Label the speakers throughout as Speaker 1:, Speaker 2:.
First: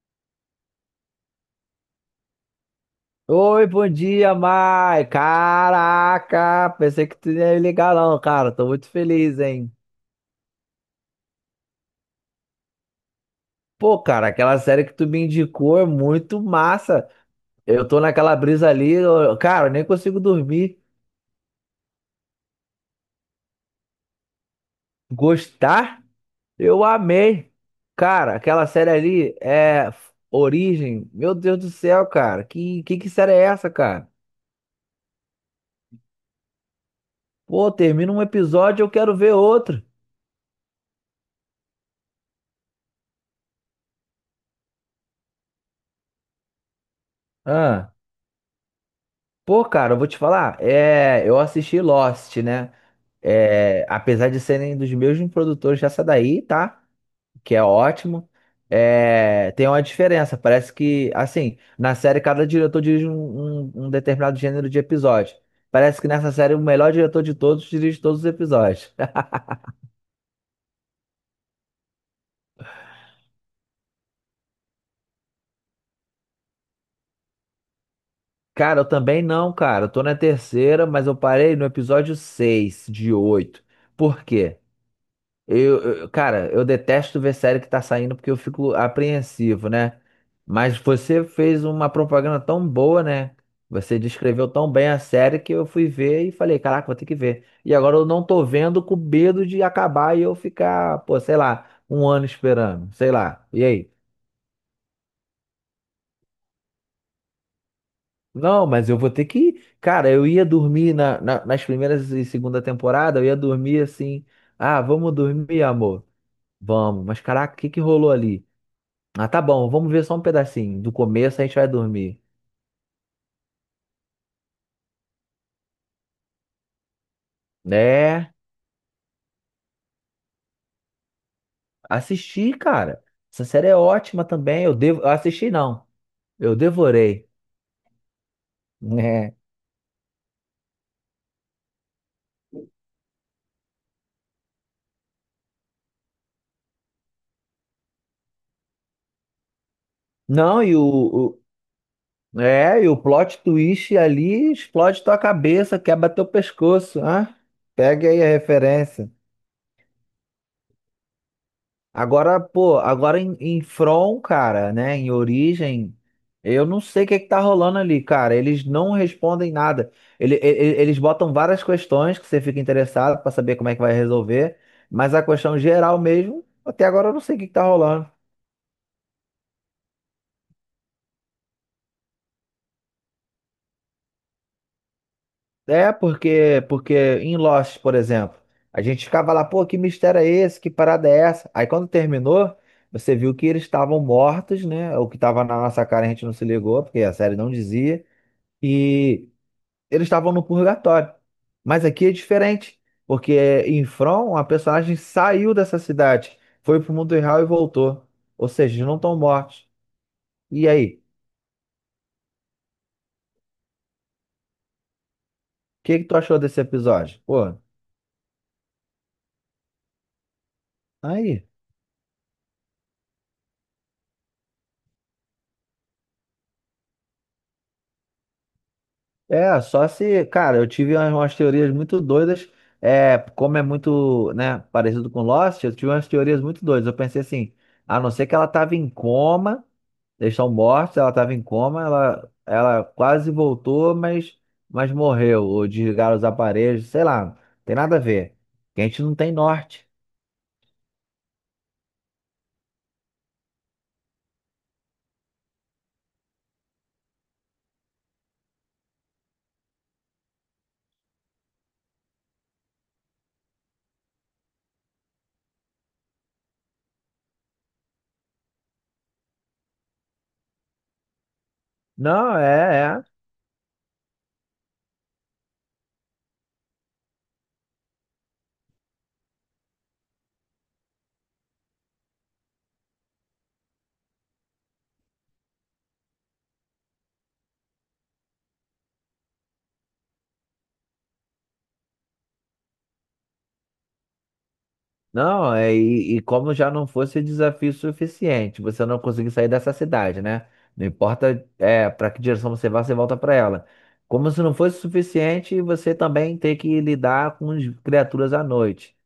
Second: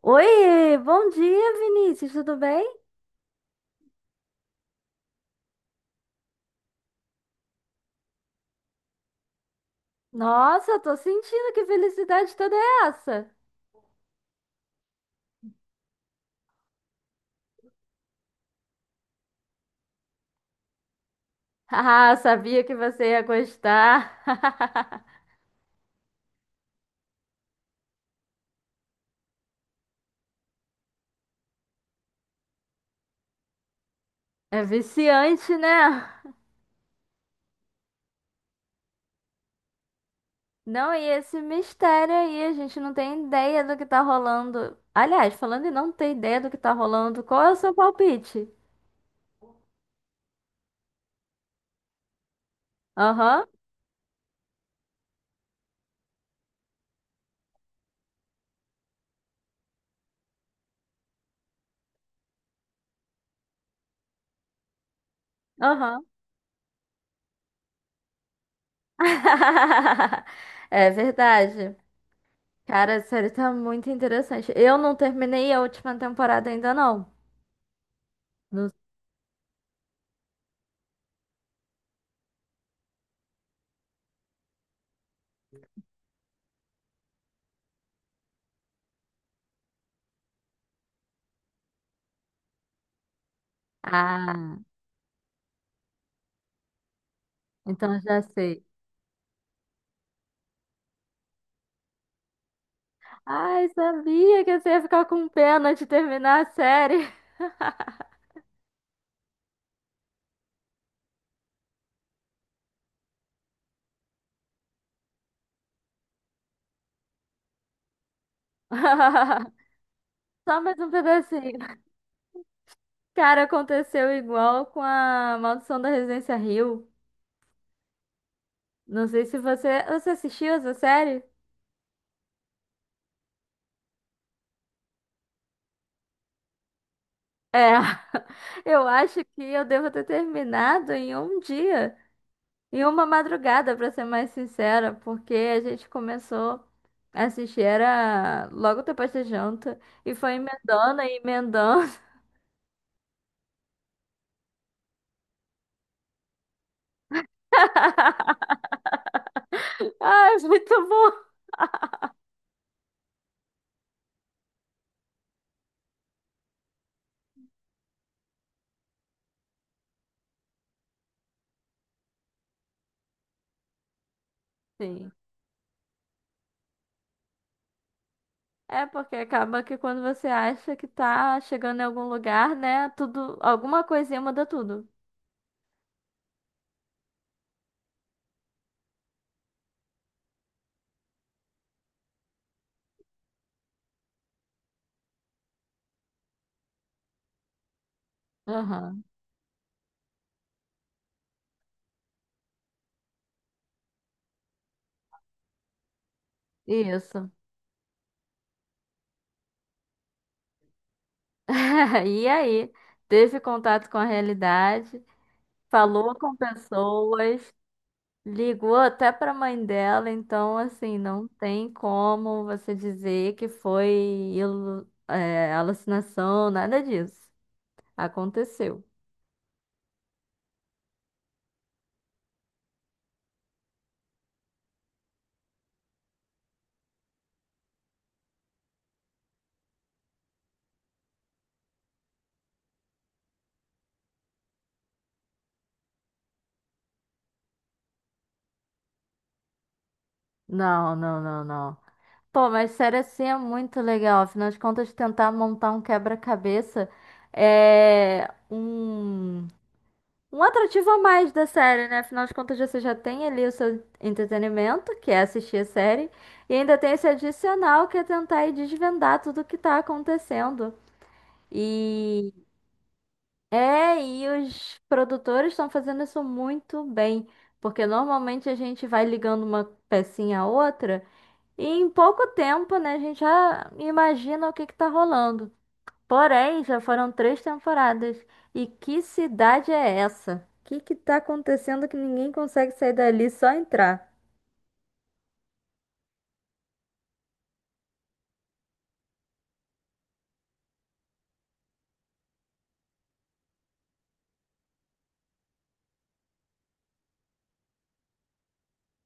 Speaker 1: Oi, bom dia, Vinícius, tudo bem?
Speaker 2: Oi, bom dia, Mai. Caraca, pensei que tu não ia ligar não, cara. Tô muito feliz, hein?
Speaker 1: Nossa, tô sentindo que felicidade toda é essa.
Speaker 2: Pô, cara, aquela série que tu me indicou é muito massa. Eu tô naquela brisa ali, cara, eu nem consigo dormir.
Speaker 1: Ah, sabia que você ia gostar.
Speaker 2: Gostar? Eu amei. Cara, aquela série ali é Origem. Meu Deus do céu, cara. Que série é essa, cara?
Speaker 1: É viciante, né?
Speaker 2: Pô, termina um episódio, eu quero ver outro.
Speaker 1: Não, e esse mistério aí, a gente não tem ideia do que tá rolando. Aliás, falando em não ter ideia do que tá rolando, qual é o seu
Speaker 2: Ah,
Speaker 1: palpite?
Speaker 2: pô, cara, eu vou te falar. É, eu assisti Lost, né?
Speaker 1: Aham,
Speaker 2: É, apesar de serem dos mesmos produtores dessa daí, tá? Que é ótimo. É, tem uma diferença. Parece que, assim, na série cada diretor dirige um determinado gênero de episódio. Parece
Speaker 1: aham.
Speaker 2: que nessa série o melhor diretor de todos dirige todos os episódios.
Speaker 1: É verdade. Cara, a série tá muito interessante. Eu não terminei a última temporada ainda, não. Não.
Speaker 2: Cara, eu também não, cara. Eu tô na terceira, mas eu parei no episódio 6 de oito. Por quê? Cara, eu detesto ver série que tá saindo porque eu fico apreensivo, né? Mas você fez uma propaganda tão boa, né? Você descreveu
Speaker 1: Ah,
Speaker 2: tão bem a série que eu fui ver e falei, caraca, vou ter que ver. E agora
Speaker 1: então
Speaker 2: eu
Speaker 1: já
Speaker 2: não tô
Speaker 1: sei.
Speaker 2: vendo com medo de acabar e eu ficar, pô, sei lá, um ano esperando, sei lá. E
Speaker 1: Ai,
Speaker 2: aí?
Speaker 1: sabia que você ia ficar com pena de terminar a série.
Speaker 2: Não, mas eu vou ter que. Cara, eu ia dormir nas primeiras e segunda temporada, eu ia dormir assim. Ah, vamos dormir, amor. Vamos. Mas caraca, o que que rolou ali? Ah, tá bom, vamos ver só um
Speaker 1: Só mais
Speaker 2: pedacinho.
Speaker 1: um
Speaker 2: Do começo a gente vai
Speaker 1: pedacinho.
Speaker 2: dormir.
Speaker 1: Cara, aconteceu igual com a Maldição da Residência Hill.
Speaker 2: É,
Speaker 1: Não sei se você assistiu essa série?
Speaker 2: assisti, cara. Essa série é ótima também. Eu assisti não. Eu devorei.
Speaker 1: É, eu acho
Speaker 2: É.
Speaker 1: que eu devo ter terminado em um dia, em uma madrugada, pra ser mais sincera, porque a gente começou a assistir era logo depois da janta e foi
Speaker 2: Não, e
Speaker 1: emendando e
Speaker 2: o,
Speaker 1: emendando.
Speaker 2: o- é, e o plot twist ali explode tua cabeça, quebra teu pescoço, ah? Pegue aí a referência.
Speaker 1: Ah, é muito bom.
Speaker 2: Agora, pô, agora em From, cara, né? Em Origem, eu não sei o que é que tá rolando ali, cara. Eles não respondem nada. Eles botam várias questões que você fica interessado pra saber como é que vai resolver,
Speaker 1: Sim.
Speaker 2: mas a questão geral mesmo, até agora eu não sei o que que tá rolando.
Speaker 1: É porque acaba que quando você acha que tá chegando em algum lugar, né? Tudo, alguma coisinha muda tudo.
Speaker 2: É, porque em Lost, por exemplo, a gente ficava lá, pô, que mistério é esse? Que parada é essa? Aí quando terminou, você viu que eles estavam mortos, né? O que tava na nossa cara a gente não se ligou, porque a série não dizia.
Speaker 1: Aham,
Speaker 2: E eles estavam no purgatório. Mas aqui é diferente, porque é, em From a personagem saiu dessa cidade, foi pro mundo
Speaker 1: isso.
Speaker 2: real e voltou. Ou seja, eles não estão mortos. E aí?
Speaker 1: E aí, teve contato com a realidade,
Speaker 2: O que que
Speaker 1: falou
Speaker 2: tu
Speaker 1: com
Speaker 2: achou desse episódio?
Speaker 1: pessoas,
Speaker 2: Pô,
Speaker 1: ligou até pra mãe dela, então assim,
Speaker 2: tá
Speaker 1: não
Speaker 2: aí.
Speaker 1: tem como você dizer que foi alucinação, nada disso. Aconteceu.
Speaker 2: É, só se, cara, eu tive umas teorias muito doidas, é, como é muito, né, parecido com Lost, eu tive umas teorias muito doidas. Eu pensei assim, a não ser que ela tava em coma, eles estão mortos, ela tava em coma, ela quase voltou, mas morreu, ou desligaram os aparelhos, sei lá, tem nada a ver. Que a gente não tem norte.
Speaker 1: Não, não, não, não. Pô, mas sério assim é muito legal. Afinal de contas, tentar montar um quebra-cabeça é um atrativo a mais da série, né? Afinal de contas, você já tem ali o seu entretenimento, que é assistir a série, e ainda tem esse adicional que é tentar ir desvendar tudo o que tá acontecendo. E
Speaker 2: Não, é, é.
Speaker 1: e os produtores estão fazendo isso muito bem, porque normalmente a gente vai ligando uma pecinha a outra. E em pouco tempo, né, a gente já imagina o que que tá rolando. Porém, já foram três temporadas. E que cidade é essa? O que que tá acontecendo que ninguém consegue sair dali, só entrar?
Speaker 2: Não, é, e como já não fosse desafio suficiente, você não conseguir sair dessa cidade, né? Não importa é, para que direção você vá, você volta para ela. Como se não fosse suficiente, você também ter que lidar com as criaturas à noite.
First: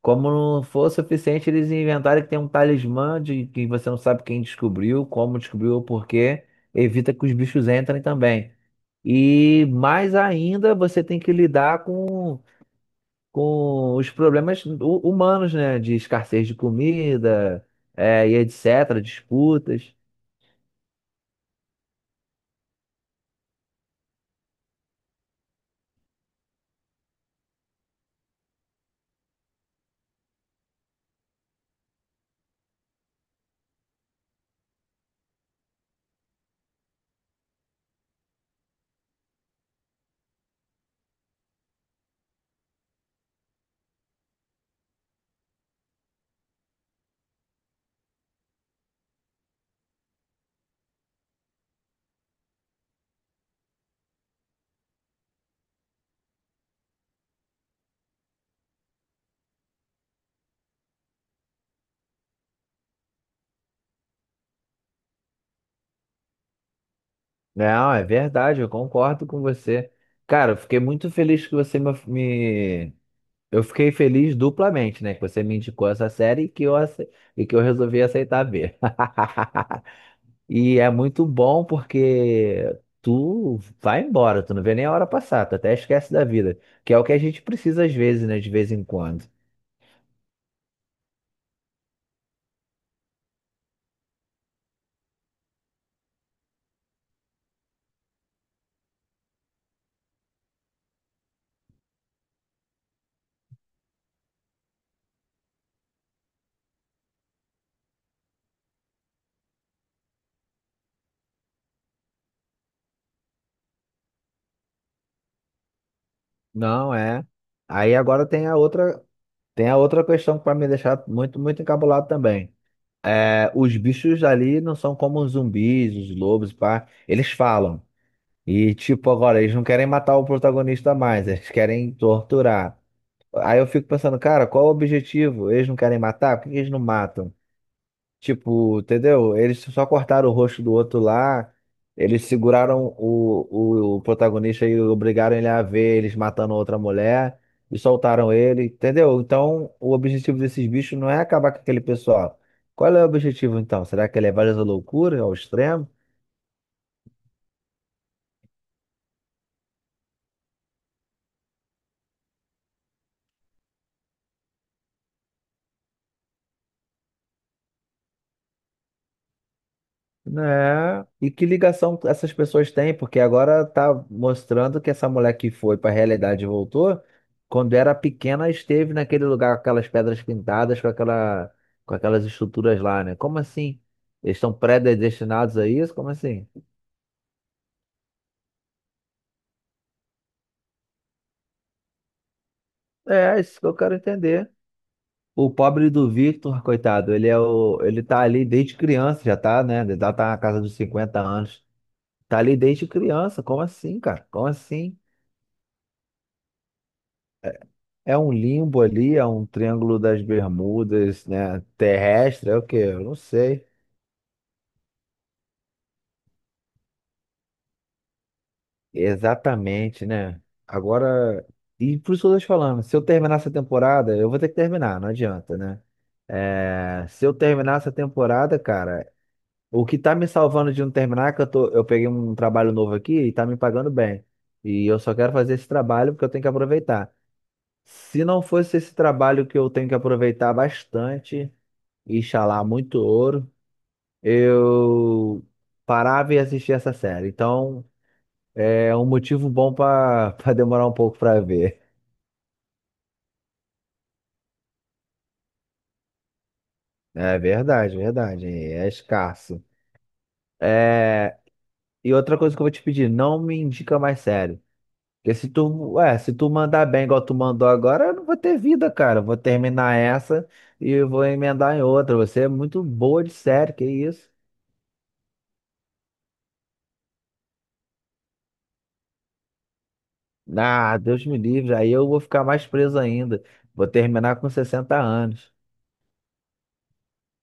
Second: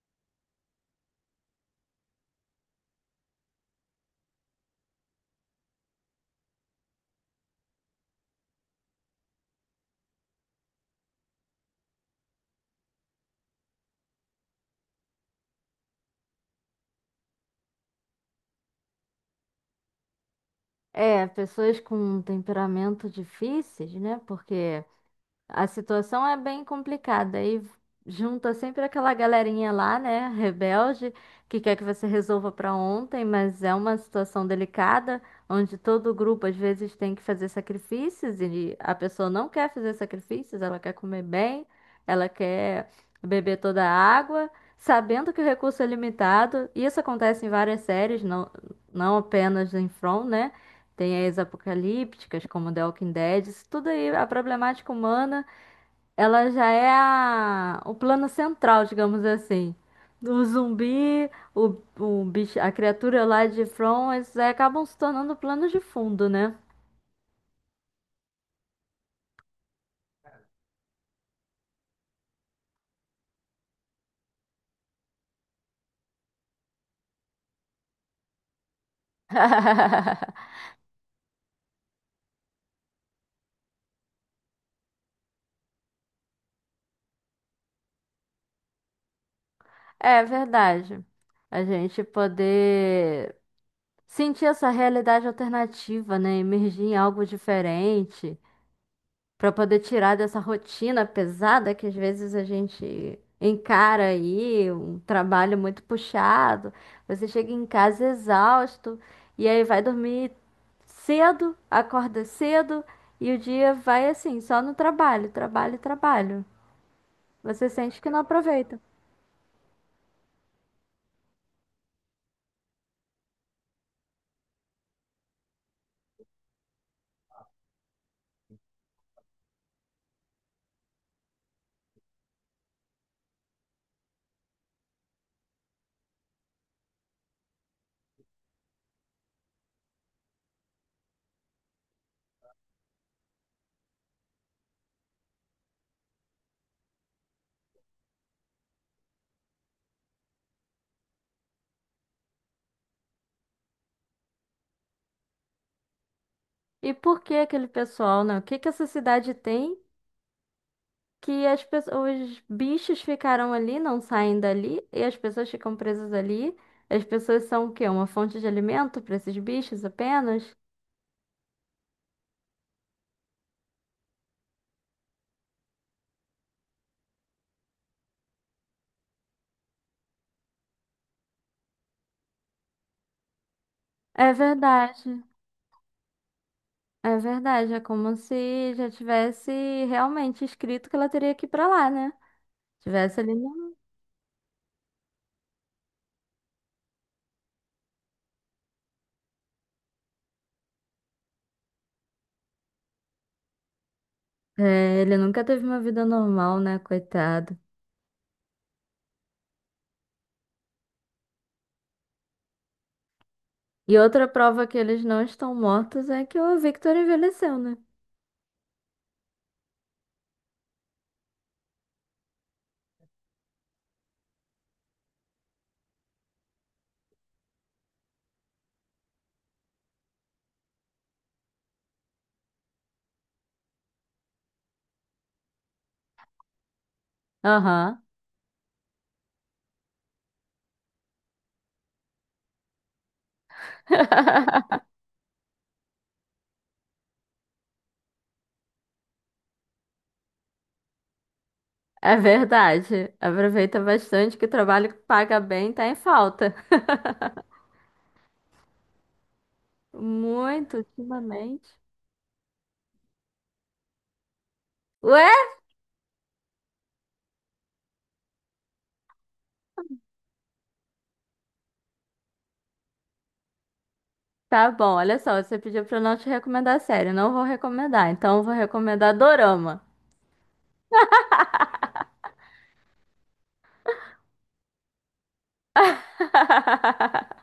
Speaker 2: Como não for suficiente, eles inventarem que tem um talismã de que você não sabe quem descobriu, como descobriu ou por quê. Evita que os bichos entrem também. E mais ainda, você tem que lidar com os problemas humanos, né? De escassez de comida, é, e etc., disputas.
Speaker 1: É, pessoas com temperamento difíceis, né? Porque a situação é bem complicada e junta sempre aquela galerinha lá, né, rebelde, que quer que você resolva para ontem, mas é uma situação delicada, onde todo grupo às vezes tem que fazer sacrifícios e a pessoa não quer fazer sacrifícios, ela quer comer bem, ela quer beber toda a água, sabendo que o recurso é limitado. E isso acontece em várias séries, não, não apenas em From, né? Tem as apocalípticas, como The Walking Dead, isso tudo aí, a problemática humana. Ela já é o plano central, digamos assim. O zumbi, o bicho, a criatura lá de From, eles aí acabam se tornando plano de fundo, né?
Speaker 2: Não, é verdade, eu concordo com você. Cara, eu fiquei muito feliz que você eu fiquei feliz duplamente, né? Que você me indicou essa série e que e que eu resolvi aceitar ver. E é muito bom porque tu vai embora, tu não vê nem a hora passar, tu até esquece da vida, que é o que a gente precisa às vezes, né? De vez em quando.
Speaker 1: É verdade. A gente poder sentir essa realidade alternativa, né? Emergir em algo diferente, para poder tirar dessa rotina pesada que às vezes a gente encara aí, um trabalho muito puxado. Você chega em casa exausto e aí vai dormir cedo, acorda cedo e o dia vai assim, só no trabalho, trabalho, trabalho.
Speaker 2: Não é.
Speaker 1: Você
Speaker 2: Aí
Speaker 1: sente que não
Speaker 2: agora
Speaker 1: aproveita.
Speaker 2: tem a outra questão que vai me deixar muito, muito encabulado também. É, os bichos ali não são como os zumbis, os lobos, pá. Eles falam. E tipo, agora eles não querem matar o protagonista mais, eles querem torturar. Aí eu fico pensando, cara, qual o objetivo? Eles não querem matar? Por que eles não matam? Tipo, entendeu? Eles só cortaram o rosto do outro lá. Eles seguraram o protagonista e obrigaram ele a ver eles matando outra mulher e soltaram ele, entendeu? Então, o objetivo desses bichos não é acabar com aquele pessoal. Qual é o objetivo então? Será que é levar eles à loucura, ao extremo?
Speaker 1: E por que aquele pessoal, não? O que que essa cidade tem? Que as pessoas, os bichos ficaram ali, não saem dali, e as pessoas ficam presas ali. As pessoas são o quê? Uma fonte de alimento para esses bichos apenas?
Speaker 2: Né? E que ligação essas pessoas têm? Porque agora tá mostrando que essa mulher que foi para a realidade e voltou, quando era pequena, esteve naquele lugar com aquelas pedras pintadas, com aquelas estruturas lá, né? Como assim?
Speaker 1: É
Speaker 2: Eles estão
Speaker 1: verdade,
Speaker 2: predestinados a isso? Como assim?
Speaker 1: é verdade. É como se já tivesse realmente escrito que ela teria que ir pra lá, né?
Speaker 2: É,
Speaker 1: Tivesse ali.
Speaker 2: é isso que
Speaker 1: no-
Speaker 2: eu quero entender. O pobre do Victor, coitado, ele tá ali desde criança, já tá, né? Já tá na casa dos 50 anos. Tá ali desde criança. Como assim, cara? Como assim?
Speaker 1: É, ele nunca teve uma vida normal, né? Coitado.
Speaker 2: É um limbo ali, é um triângulo das Bermudas, né? Terrestre, é o quê? Eu não sei.
Speaker 1: E outra prova que eles não estão mortos é que o Victor envelheceu, né?
Speaker 2: Exatamente, né? Agora, e por isso que eu tô te falando, se eu terminar essa temporada, eu vou ter que terminar, não adianta, né? É, se eu terminar essa temporada, cara, o que tá me salvando de não terminar é que eu tô, eu peguei um trabalho novo aqui e tá me pagando bem. E eu só quero fazer esse trabalho porque eu tenho que aproveitar.
Speaker 1: Aham.
Speaker 2: Se não fosse esse trabalho que eu tenho que aproveitar bastante, e ralar muito ouro. Eu parava e assistia essa série. Então, é um motivo bom para para demorar um pouco para ver.
Speaker 1: É verdade. Aproveita bastante que o trabalho que paga bem tá em falta.
Speaker 2: É verdade, verdade. É escasso.
Speaker 1: Muito
Speaker 2: É,
Speaker 1: ultimamente.
Speaker 2: e outra coisa que eu vou te pedir, não me indica mais série. Porque
Speaker 1: Ué?
Speaker 2: se tu, ué, se tu mandar bem igual tu mandou agora, eu não vou ter vida, cara. Eu vou terminar essa e eu vou emendar em outra. Você é muito boa de série, que isso?
Speaker 1: Tá bom, olha só, você pediu pra eu não te recomendar série, eu não vou recomendar, então eu vou recomendar dorama.
Speaker 2: Ah, Deus me livre. Aí eu vou ficar mais preso ainda. Vou terminar com 60 anos.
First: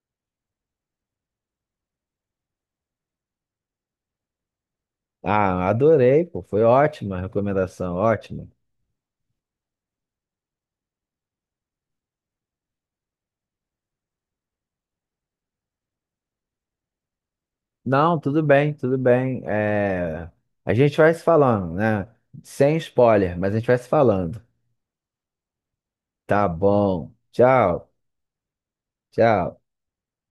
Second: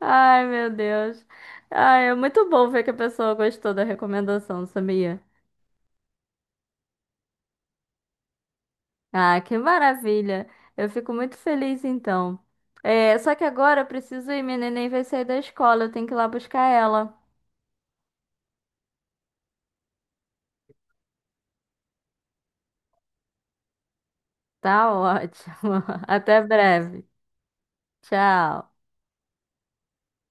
Speaker 1: Ai, meu Deus. Ai, é muito bom ver que a pessoa gostou da recomendação, sabia?
Speaker 2: Ah, adorei, pô. Foi ótima a recomendação, ótima.
Speaker 1: Ah, que maravilha. Eu fico muito feliz então. É, só que agora eu preciso ir, minha neném vai sair da escola, eu tenho que ir lá buscar ela.
Speaker 2: Não, tudo bem, tudo bem. É, a gente vai se falando, né? Sem spoiler, mas a gente vai se falando.
Speaker 1: Tá ótimo. Até
Speaker 2: Tá
Speaker 1: breve.
Speaker 2: bom. Tchau,
Speaker 1: Tchau.
Speaker 2: tchau.